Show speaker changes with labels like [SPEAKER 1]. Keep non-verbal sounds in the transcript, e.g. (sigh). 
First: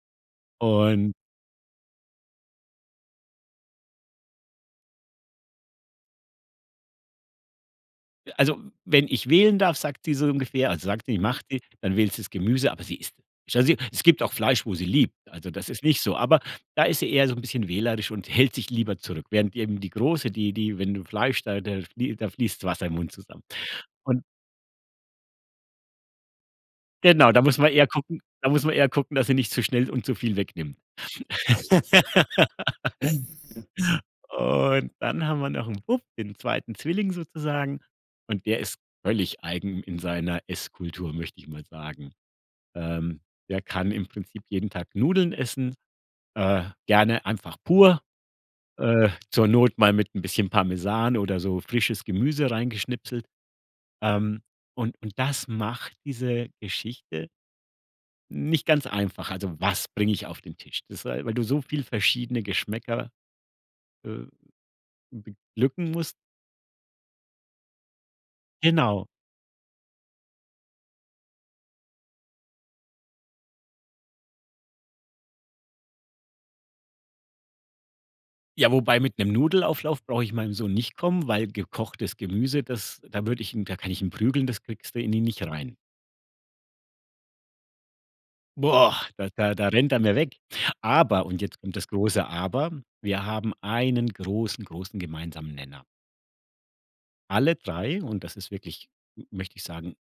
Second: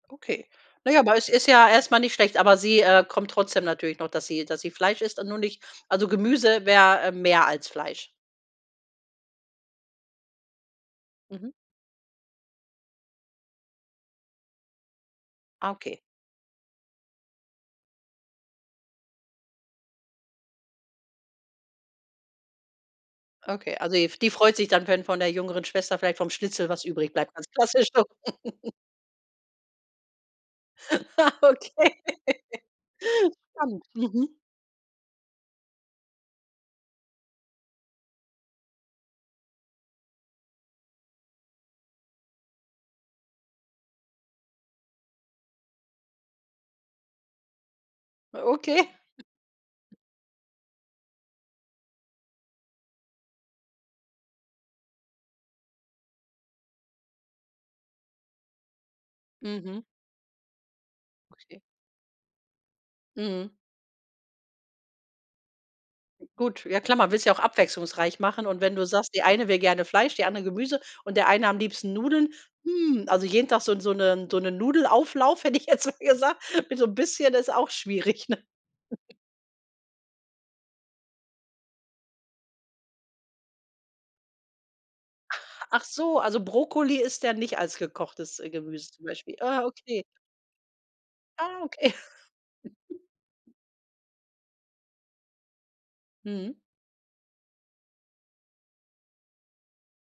[SPEAKER 1] Okay. Na ja,
[SPEAKER 2] Und
[SPEAKER 1] aber ist ist ja erst mal nicht schlecht, aber sie, äh, kommt trotzdem natürlich noch, dass sie dass sie Fleisch isst und nur nicht also Gemüse wär, äh, mehr als Fleisch.
[SPEAKER 2] Äh, also wenn ich wählen darf, sagt sie so ungefähr also sagt die macht
[SPEAKER 1] Mhm.
[SPEAKER 2] die, dann wählt sie das Gemüse, aber sie isst (unintelligible) es gibt auch Fleisch, wo sie liebt, also das
[SPEAKER 1] Ah.
[SPEAKER 2] ist nicht
[SPEAKER 1] Okay.
[SPEAKER 2] so. Aber da ist sie eher so 'n bisschen wählerisch und hält sich lieber zurück, während eben die Große, die die wenn du Fleisch da da flie da fließt das Wasser im Mund zusammen.
[SPEAKER 1] Okay, also ef
[SPEAKER 2] Und
[SPEAKER 1] die freut sich dann wenn von der jüngeren Schwester, vielleicht vom Schnitzel, was übrig
[SPEAKER 2] Genau,
[SPEAKER 1] bleibt,
[SPEAKER 2] da
[SPEAKER 1] Ganz
[SPEAKER 2] muss man
[SPEAKER 1] klassisch
[SPEAKER 2] eher
[SPEAKER 1] so.
[SPEAKER 2] gucken da muss
[SPEAKER 1] (chuckles)
[SPEAKER 2] man eher gucken, dass sie nicht zu schnell und zu viel wegnimmt.
[SPEAKER 1] Ah, okay. (laughs) Stimmt.
[SPEAKER 2] (laughs)
[SPEAKER 1] Mhm.
[SPEAKER 2] Und dann haben wir noch 'n Bub, den 2. Zwilling sozusagen. Und der ist völlig eigen in seiner Esskultur, möchte ich mal sagen. Ähm, der kann im Prinzip jeden Tag Nudeln essen, äh, gerne einfach pur,
[SPEAKER 1] Okay.
[SPEAKER 2] äh, zur Not mal
[SPEAKER 1] (chuckles)
[SPEAKER 2] mit 'n bisschen Parmesan oder so frisches Gemüse reingeschnipselt. Ähm, und und das macht diese Geschichte nicht ganz einfach. Also
[SPEAKER 1] Mhm.
[SPEAKER 2] was bringe ich auf den Tisch? Das äh, weil du
[SPEAKER 1] Okay.
[SPEAKER 2] so viel verschiedene Geschmäcker,
[SPEAKER 1] Mhm.
[SPEAKER 2] äh, beglücken musst.
[SPEAKER 1] Gut, ja klar, man will's ja auch abwechslungsreich machen. Und wenn du
[SPEAKER 2] Genau.
[SPEAKER 1] sagst: „Die eine will gerne Fleisch, die andere Gemüse und der eine am liebsten Nudeln", hm, also jeden Tag so 'n so 'ne so 'nen Nudelauflauf, hätte ich jetzt mal gesagt, mit so bisschen ist auch schwierig, ne?
[SPEAKER 2] Ja, wobei
[SPEAKER 1] (laughs)
[SPEAKER 2] mit 'nem Nudelauflauf brauche ich meinem Sohn nicht kommen, weil gekochtes Gemüse, das da würde ich ihn da kann ich ihn prügeln, das kriegst du in ihn nicht rein.
[SPEAKER 1] Ach so, also Brokkoli isst er nicht als gekochtes, äh, Gemüse zum
[SPEAKER 2] Boah. Da
[SPEAKER 1] Beispiel.
[SPEAKER 2] da
[SPEAKER 1] Ah,
[SPEAKER 2] da rennt er
[SPEAKER 1] okay.
[SPEAKER 2] mir weg. Aber und jetzt
[SPEAKER 1] Ah,
[SPEAKER 2] kommt das
[SPEAKER 1] okay.
[SPEAKER 2] große Aber, wir
[SPEAKER 1] (giggles)
[SPEAKER 2] haben einen großen, großen gemeinsamen Nenner.
[SPEAKER 1] Mhm.
[SPEAKER 2] Alle 3 und das ist wirklich m möchte ich sagen